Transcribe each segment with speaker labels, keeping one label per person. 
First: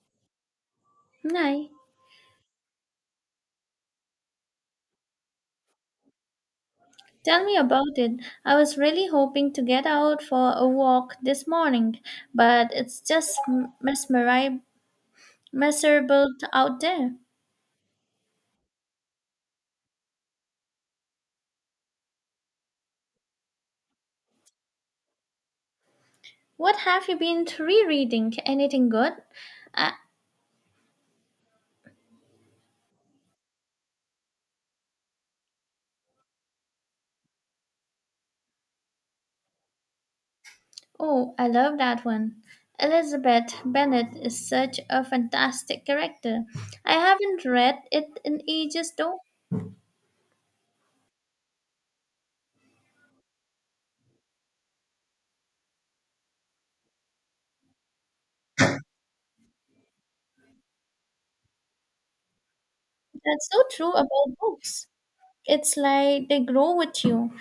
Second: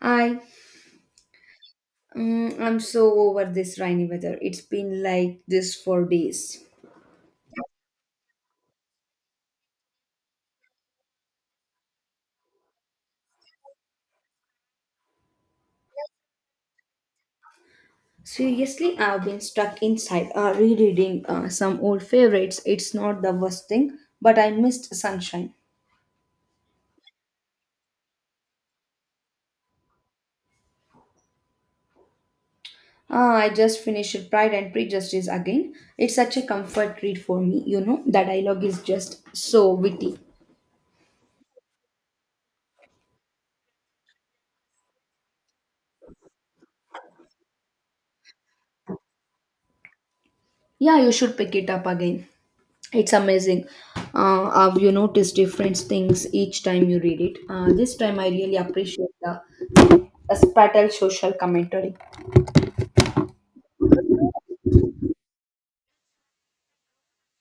Speaker 1: Hi,
Speaker 2: Nay,
Speaker 1: I'm so over this rainy weather. It's been like this for days.
Speaker 2: tell me about it. I was really hoping to get out for a walk this morning, but it's just miserable out there.
Speaker 1: Seriously, I've been stuck inside rereading some old favorites. It's not the worst thing, but I missed sunshine.
Speaker 2: What have you been rereading? Anything good? Uh,
Speaker 1: I just finished Pride and Prejudice again. It's such a comfort read for me. The dialogue is just so witty.
Speaker 2: oh, I love that one. Elizabeth Bennet is such a fantastic character. I haven't read it in ages though.
Speaker 1: Yeah, you should pick it up again. It's amazing. How you notice different things each time you read it. This time I really appreciate the a spattle social commentary.
Speaker 2: That's so true about books. It's like they grow with you.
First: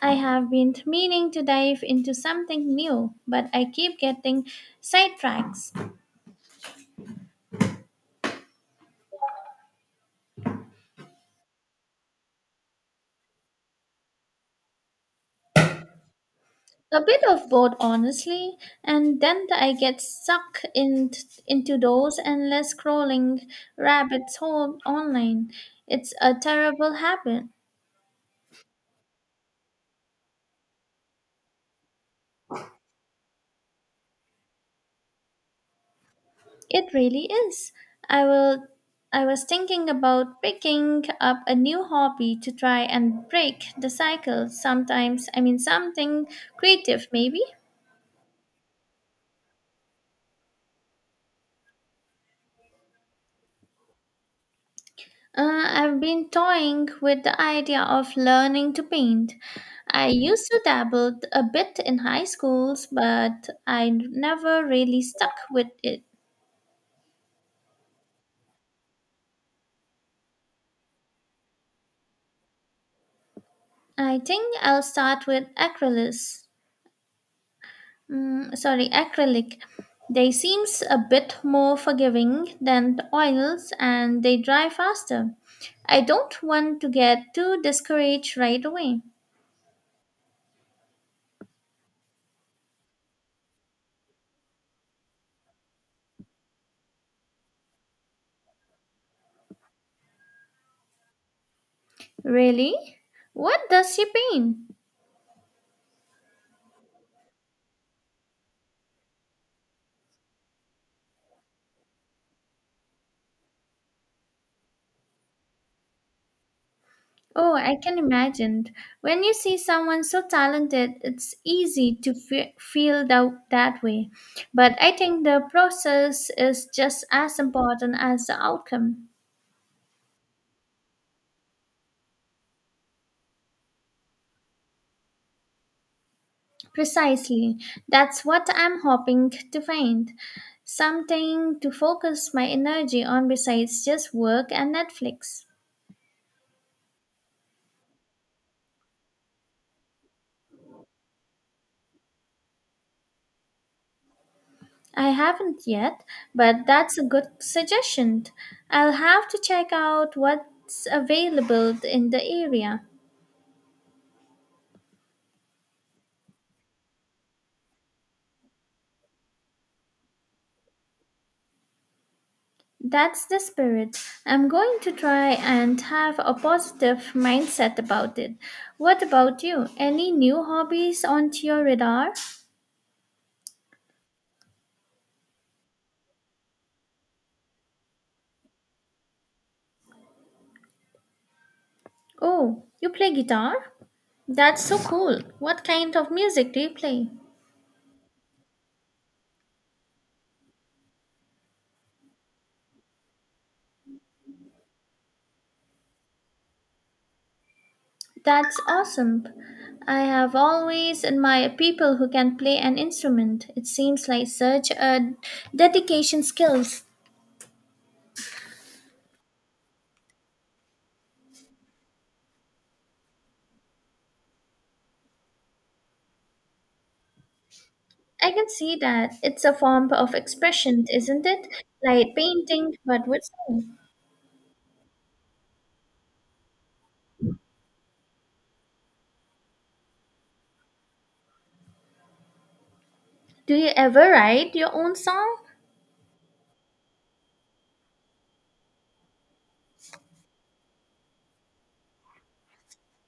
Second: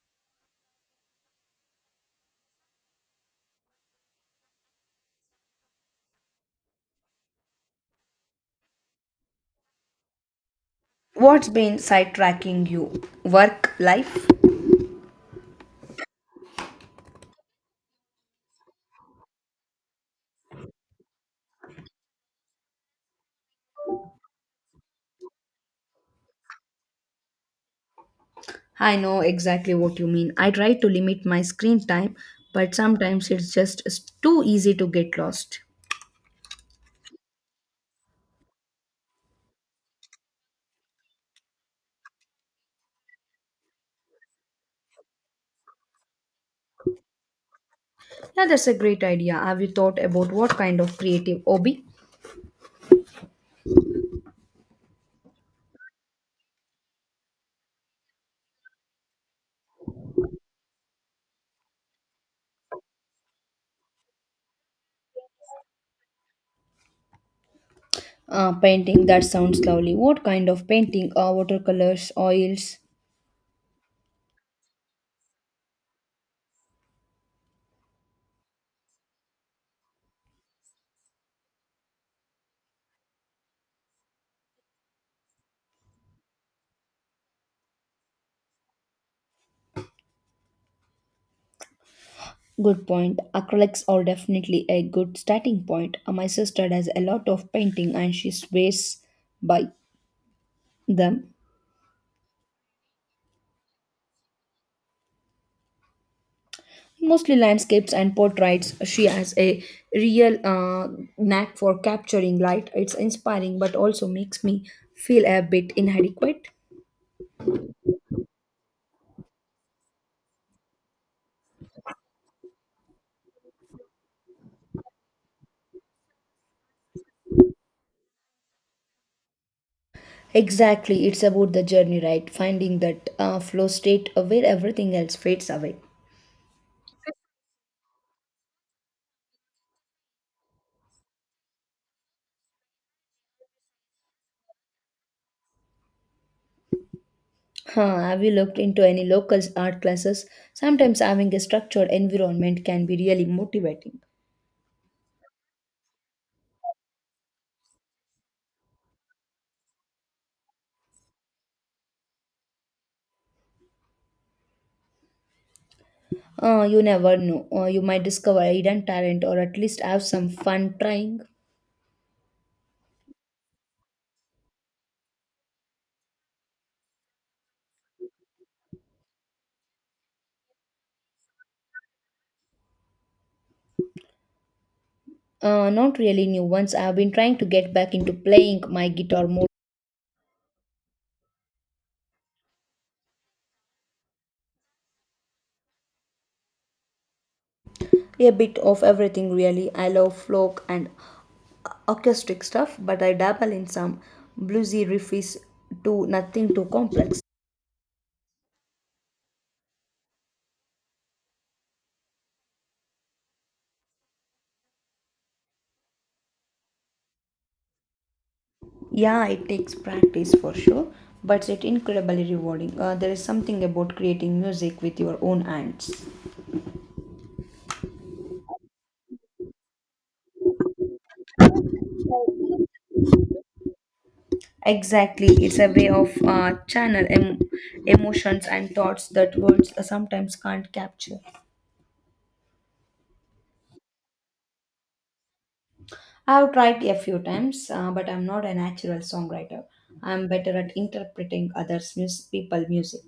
Speaker 2: I have been meaning to dive into something new, but I keep getting sidetracks.
Speaker 1: What's been sidetracking you? Work, life?
Speaker 2: A bit of both, honestly, and then I get stuck in, into those endless scrolling rabbit hole online. It's a terrible habit.
Speaker 1: I know exactly what you mean. I try to limit my screen time, but sometimes it's just too easy to get lost.
Speaker 2: It really is. I will. I was thinking about picking up a new hobby to try and break the cycle. Sometimes, I mean, something creative, maybe.
Speaker 1: Yeah, that's a great idea. Have you thought about what kind of creative hobby?
Speaker 2: I've been toying with the idea of learning to paint. I used to dabble a bit in high schools, but I never really stuck with it.
Speaker 1: Painting, that sounds lovely. What kind of painting? Watercolors, oils?
Speaker 2: I think I'll start with acrylics. Mm, sorry, acrylic. They seems a bit more forgiving than the oils and they dry faster. I don't want to get too discouraged right away.
Speaker 1: Good point. Acrylics are definitely a good starting point. My sister does a lot of painting and she swears by them.
Speaker 2: Really? What does she paint?
Speaker 1: Mostly landscapes and portraits. She has a real knack for capturing light. It's inspiring, but also makes me feel a bit inadequate.
Speaker 2: Oh, I can imagine. When you see someone so talented, it's easy to feel that way. But I think the process is just as important as the outcome.
Speaker 1: Exactly, it's about the journey, right? Finding that flow state where everything else fades away.
Speaker 2: Precisely. That's what I'm hoping to find. Something to focus my energy on besides just work and Netflix.
Speaker 1: Huh, have you looked into any local art classes? Sometimes having a structured environment can be really motivating.
Speaker 2: I haven't yet, but that's a good suggestion. I'll have to check out what's available in the area.
Speaker 1: You never know. You might discover a hidden talent or at least have some fun trying.
Speaker 2: That's the spirit. I'm going to try and have a positive mindset about it. What about you? Any new hobbies onto your radar?
Speaker 1: Not really new ones. I've been trying to get back into playing my guitar more.
Speaker 2: Oh, you play guitar? That's so cool. What kind of music do you play?
Speaker 1: A bit of everything, really. I love folk and acoustic stuff, but I dabble in some bluesy riffs too, nothing too complex.
Speaker 2: That's awesome. I have always admired people who can play an instrument. It seems like such a dedication skills.
Speaker 1: Yeah, it takes practice for sure, but it's incredibly rewarding. There is something about creating music with your own hands.
Speaker 2: I can see that it's a form of expression, isn't it? Like painting, but with song.
Speaker 1: Exactly, it's a way of emotions and thoughts that words sometimes can't capture.
Speaker 2: Do you ever write your own song?
Speaker 1: I've tried a few times, but I'm not a natural songwriter. I'm better at interpreting people music.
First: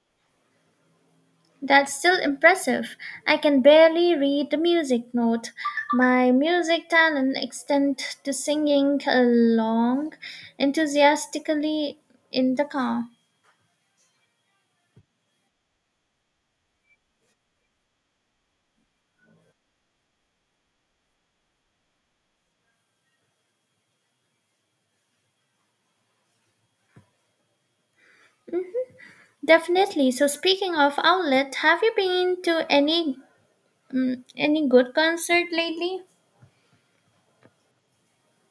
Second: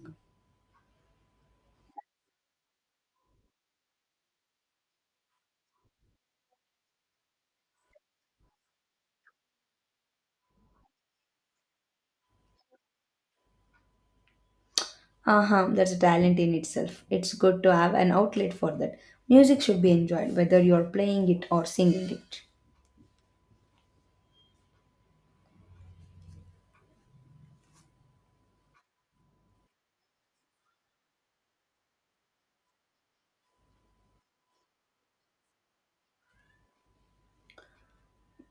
Speaker 2: That's still impressive. I can barely read the music note. My music talent extends to singing along enthusiastically in the car.
Speaker 1: Uh-huh, that's a talent in itself. It's good to have an outlet for that. Music should be enjoyed, whether you're playing it or singing it.
Speaker 2: Definitely. So speaking of outlet, have you been to any any good concert lately?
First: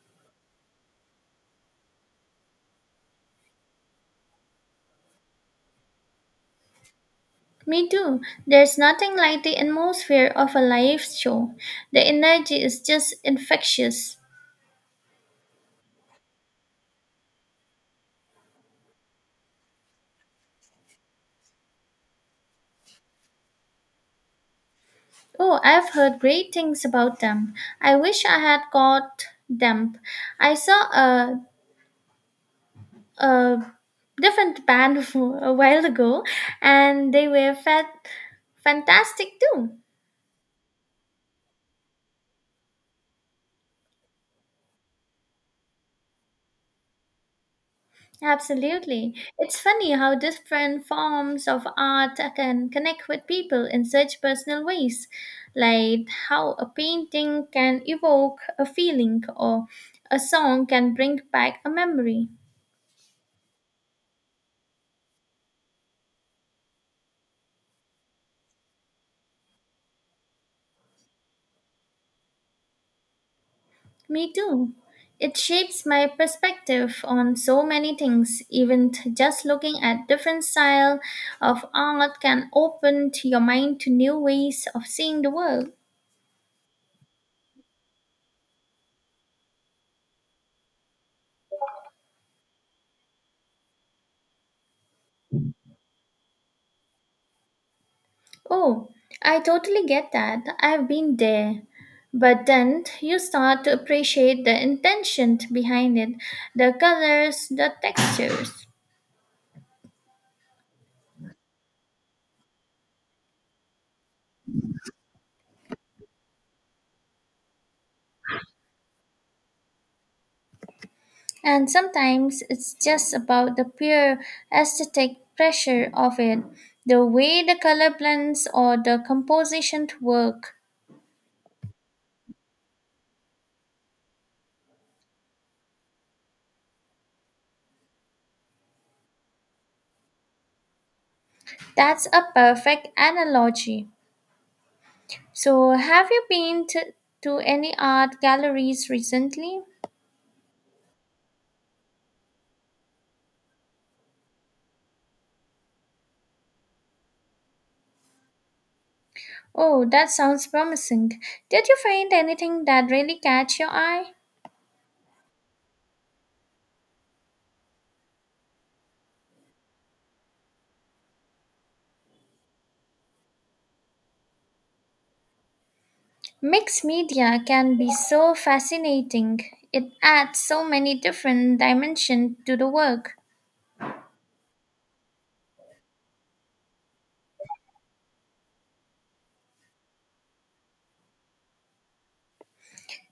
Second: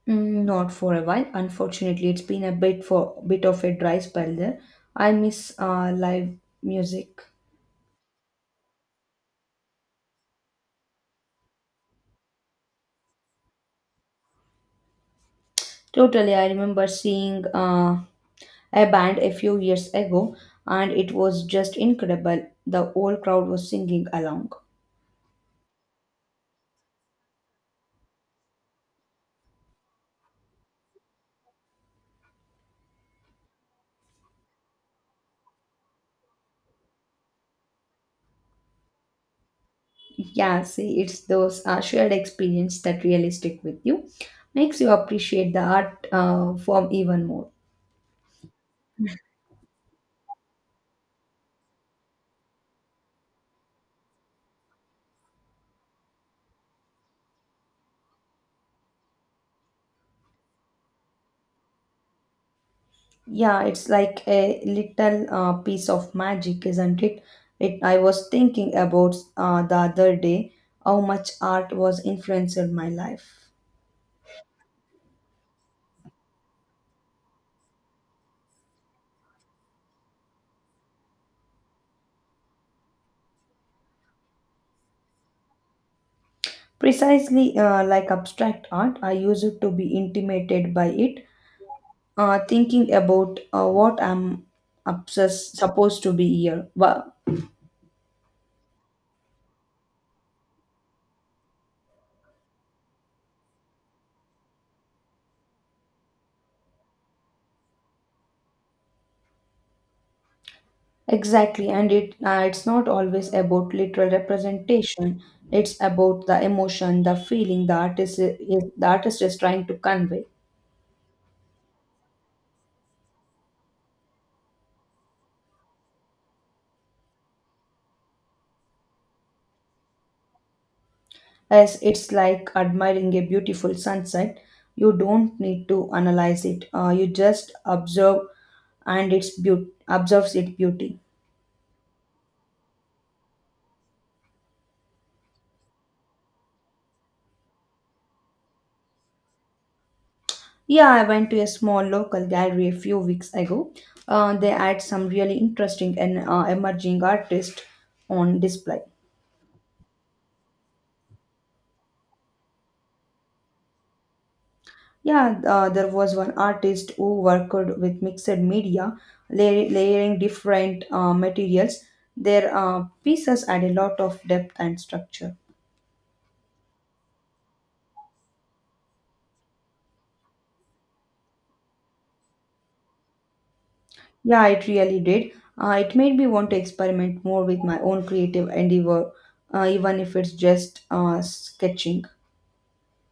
Speaker 1: Mm, not for a while. Unfortunately, it's been a bit for bit of a dry spell there. I miss live music.
Speaker 2: Me too. There's nothing like the atmosphere of a live show. The energy is just infectious.
Speaker 1: Totally, I remember seeing a band a few years ago and it was just incredible. The whole crowd was singing along.
Speaker 2: Oh, I've heard great things about them. I wish I had got them. I saw a different band a while ago and they were fantastic too.
Speaker 1: Yeah, see, it's those shared experience that really stick with you, makes you appreciate the art form even more.
Speaker 2: Absolutely. It's funny how different forms of art can connect with people in such personal ways, like how a painting can evoke a feeling or a song can bring back a memory.
Speaker 1: Yeah, it's like a little piece of magic, isn't it? I was thinking about the other day how much art was influenced my life.
Speaker 2: Me too. It shapes my perspective on so many things. Even just looking at different style of art can open to your mind to new ways of seeing the world.
Speaker 1: Precisely like abstract art, I used to be intimidated by it thinking about what I'm obsessed, supposed to be here. Wow.
Speaker 2: Oh, I totally get that. I've been there. But then you start to appreciate the intention behind it, the colors, the textures.
Speaker 1: Exactly, and it's not always about literal representation. It's about the emotion, the feeling the artist is trying to convey.
Speaker 2: And sometimes it's just about the pure aesthetic pressure of it, the way the color blends or the composition work.
Speaker 1: As it's like admiring a beautiful sunset. You don't need to analyze it. You just observe, and it's beaut observes its beauty.
Speaker 2: That's a perfect analogy. So, have you been to any art galleries recently?
Speaker 1: Yeah, I went to a small local gallery a few weeks ago. They had some really interesting and emerging artists on display.
Speaker 2: Oh, that sounds promising. Did you find anything that really catch your eye?
Speaker 1: Yeah, there was one artist who worked with mixed media, layering different materials. Their pieces had a lot of depth and structure.
Speaker 2: Mixed media can be so fascinating. It adds so many different dimensions to the work.
Speaker 1: Yeah, it really did. It made me want to experiment more with my own creative endeavor, even if it's just sketching.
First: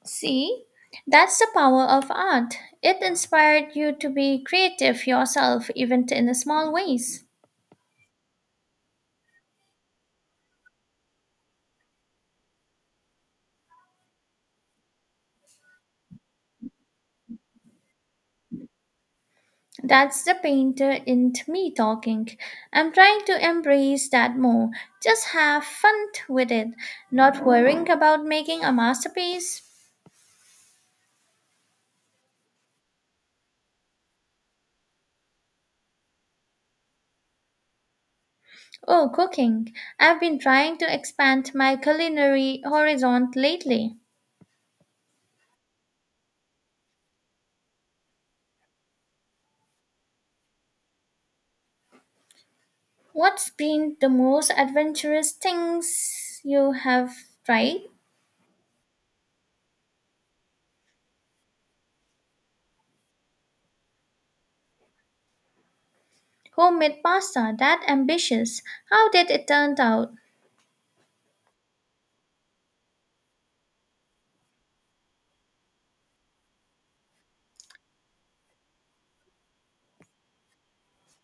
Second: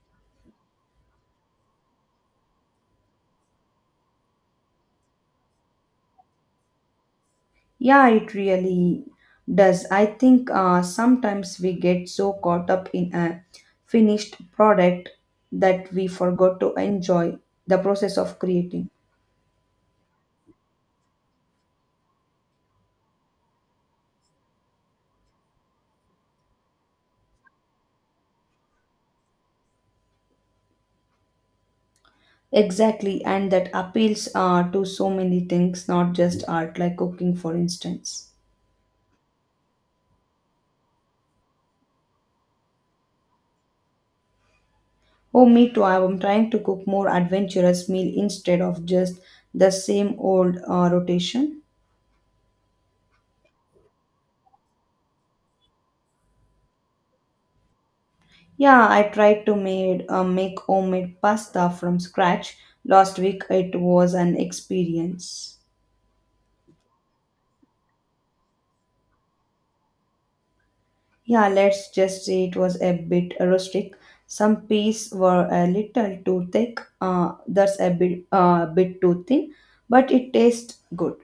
Speaker 2: See, that's the power of art. It inspired you to be creative yourself, even in the small ways.
Speaker 1: Yeah, it really does. I think sometimes we get so caught up in a finished product that we forgot to enjoy the process of creating.
Speaker 2: That's the painter in me talking. I'm trying to embrace that more. Just have fun with it, not worrying about making a masterpiece.
Speaker 1: Exactly, and that appeals to so many things, not just art, like cooking, for instance.
Speaker 2: Oh, cooking. I've been trying to expand my culinary horizon lately.
Speaker 1: Oh, me too. I'm trying to cook more adventurous meal instead of just the same old rotation.
Speaker 2: What's been the most adventurous things you have tried?
Speaker 1: Yeah, I tried to made make homemade pasta from scratch last week. It was an experience.
Speaker 2: Homemade pasta, that ambitious. How did it turn out?
Speaker 1: Yeah, let's just say it was a bit rustic. Some pieces were a little too thick. That's a bit too thin, but it tastes good.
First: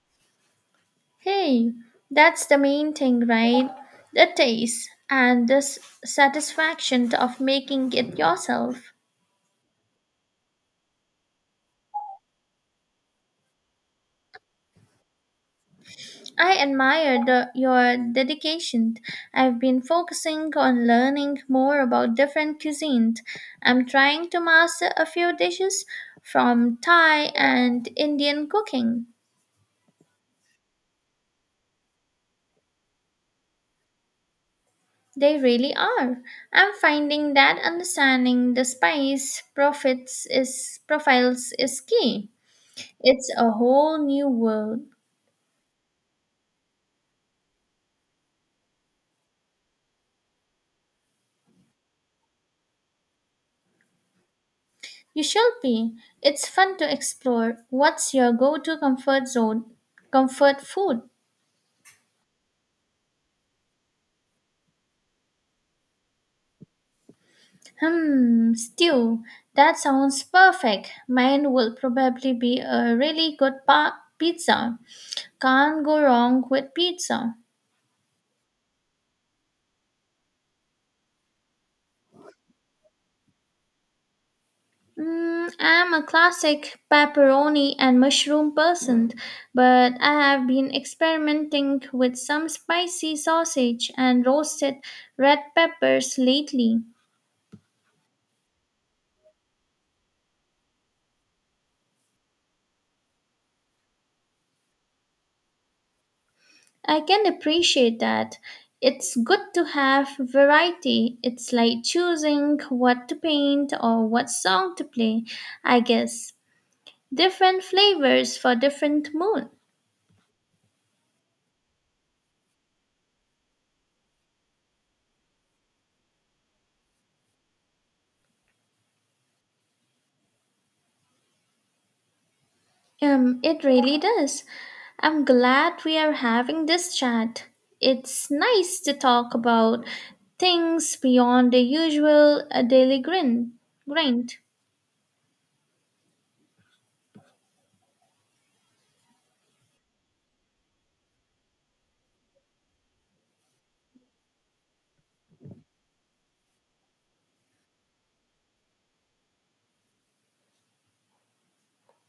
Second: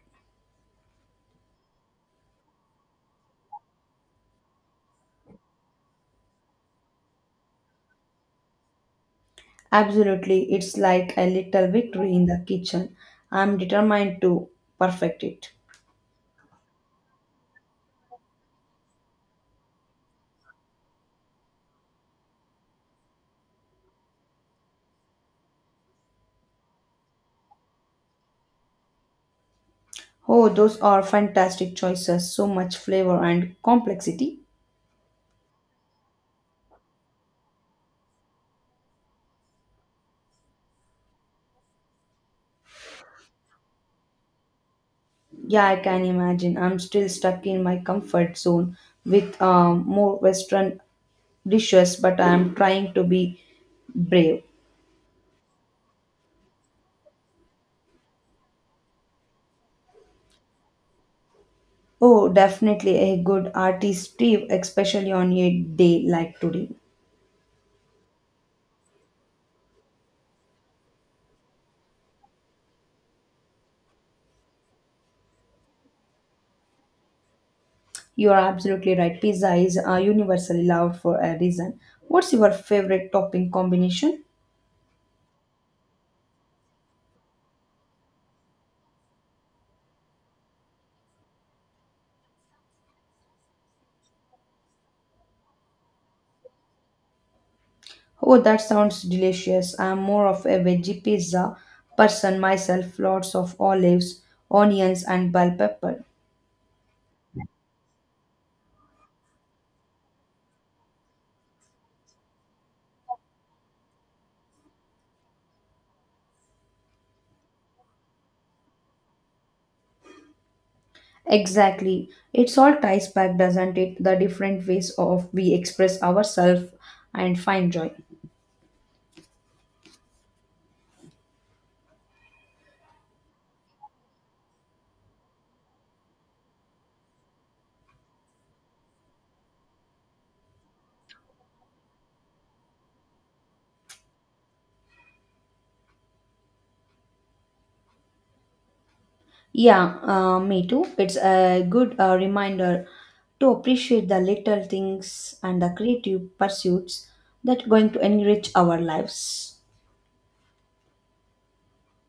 Speaker 2: Hey, that's the main thing, right? The taste and the satisfaction of making it yourself.
Speaker 1: Absolutely, it's like a little victory in the kitchen. I'm determined to perfect it.
Speaker 2: I admire your dedication. I've been focusing on learning more about different cuisines. I'm trying to master a few dishes from Thai and Indian cooking.
Speaker 1: Oh, those are fantastic choices. So much flavor and complexity.
Speaker 2: They really are. I'm finding that understanding the spice profits is profiles is key. It's a whole new world.
Speaker 1: Yeah, I can imagine. I'm still stuck in my comfort zone with more Western dishes, but I'm trying to be brave.
Speaker 2: You should be. It's fun to explore. What's your go-to comfort zone? Comfort food?
Speaker 1: Oh, definitely a good artistry, especially on a day like today.
Speaker 2: Hmm, stew. That sounds perfect. Mine will probably be a really good pizza. Can't go wrong with pizza.
Speaker 1: You are absolutely right. Pizza is universally loved for a reason. What's your favorite topping combination?
Speaker 2: Mm, I'm a classic pepperoni and mushroom person, but I have been experimenting with some spicy sausage and roasted red peppers lately.
Speaker 1: Oh, that sounds delicious. I'm more of a veggie pizza person myself. Lots of olives, onions, and bell pepper.
Speaker 2: I can appreciate that. It's good to have variety. It's like choosing what to paint or what song to play, I guess. Different flavors for different moods.
Speaker 1: Exactly. It's all ties back, doesn't it? The different ways of we express ourselves and find joy.
Speaker 2: It really does. I'm glad we are having this chat. It's nice to talk about things beyond the usual daily grind.
Speaker 1: Yeah, me too. It's a good reminder to appreciate the little things and the creative pursuits that going to enrich our lives.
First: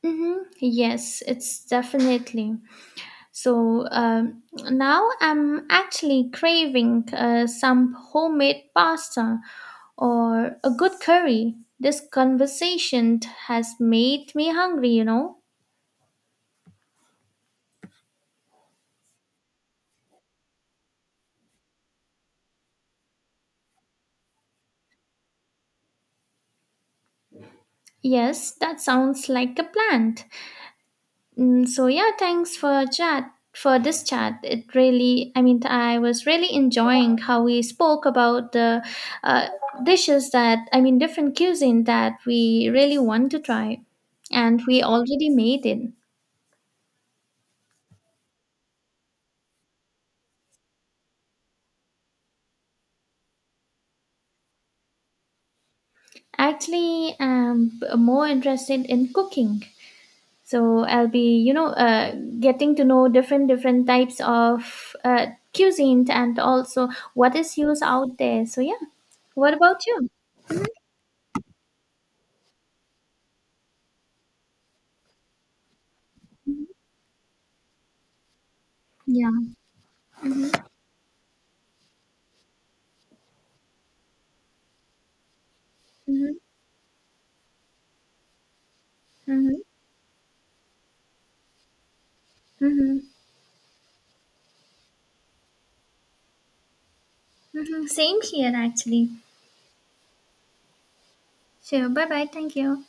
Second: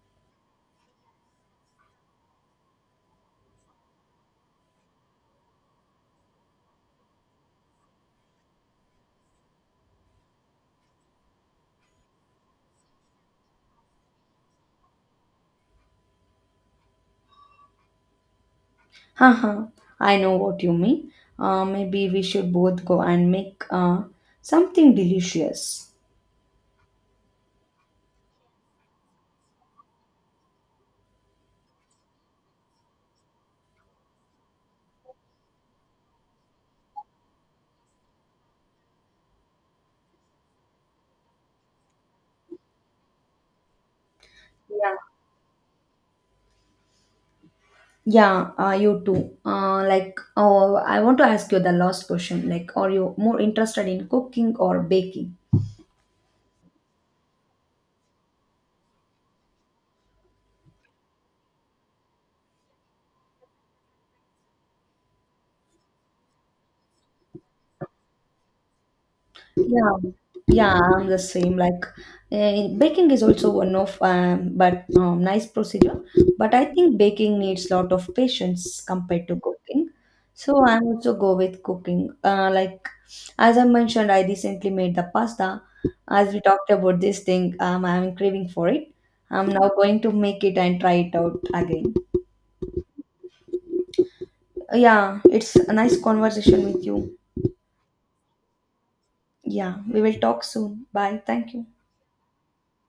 Speaker 2: Mm-hmm. Yes, it's definitely. So um, now I'm actually craving some homemade pasta or a good curry. This conversation has made me hungry, you know.
Speaker 1: Haha, I know what you mean. Maybe we should both go and make something delicious.
Speaker 2: Yes, that sounds like a plan. Mm, so yeah, thanks for this chat. It really, I mean, I was really enjoying how we spoke about the uh, dishes that I mean, different cuisine that we really want to try, and we
Speaker 1: Yeah.
Speaker 2: already made it.
Speaker 1: Yeah, you too. Like, oh, I want to ask you the last question. Like, are you more interested in cooking or baking?
Speaker 2: Actually, more interested in cooking. So I'll be, you know, getting to know different types of cuisine and also what is used out there. So yeah, what about
Speaker 1: Yeah,
Speaker 2: you?
Speaker 1: yeah, I'm the same. Like, baking is also one of but nice procedure. But I think baking needs lot of patience compared to
Speaker 2: Yeah.
Speaker 1: cooking. So I also go with cooking. Like as I mentioned, I recently made the pasta. As we talked about this thing, I'm craving for it. I'm
Speaker 2: Mm-hmm.
Speaker 1: now going to make it and try it out again.
Speaker 2: Mm-hmm.
Speaker 1: Yeah, it's a nice conversation with you.
Speaker 2: Mm-hmm. Same here, actually.
Speaker 1: Yeah, we will talk soon. Bye. Thank you.
Speaker 2: Sure. Bye bye. Thank you.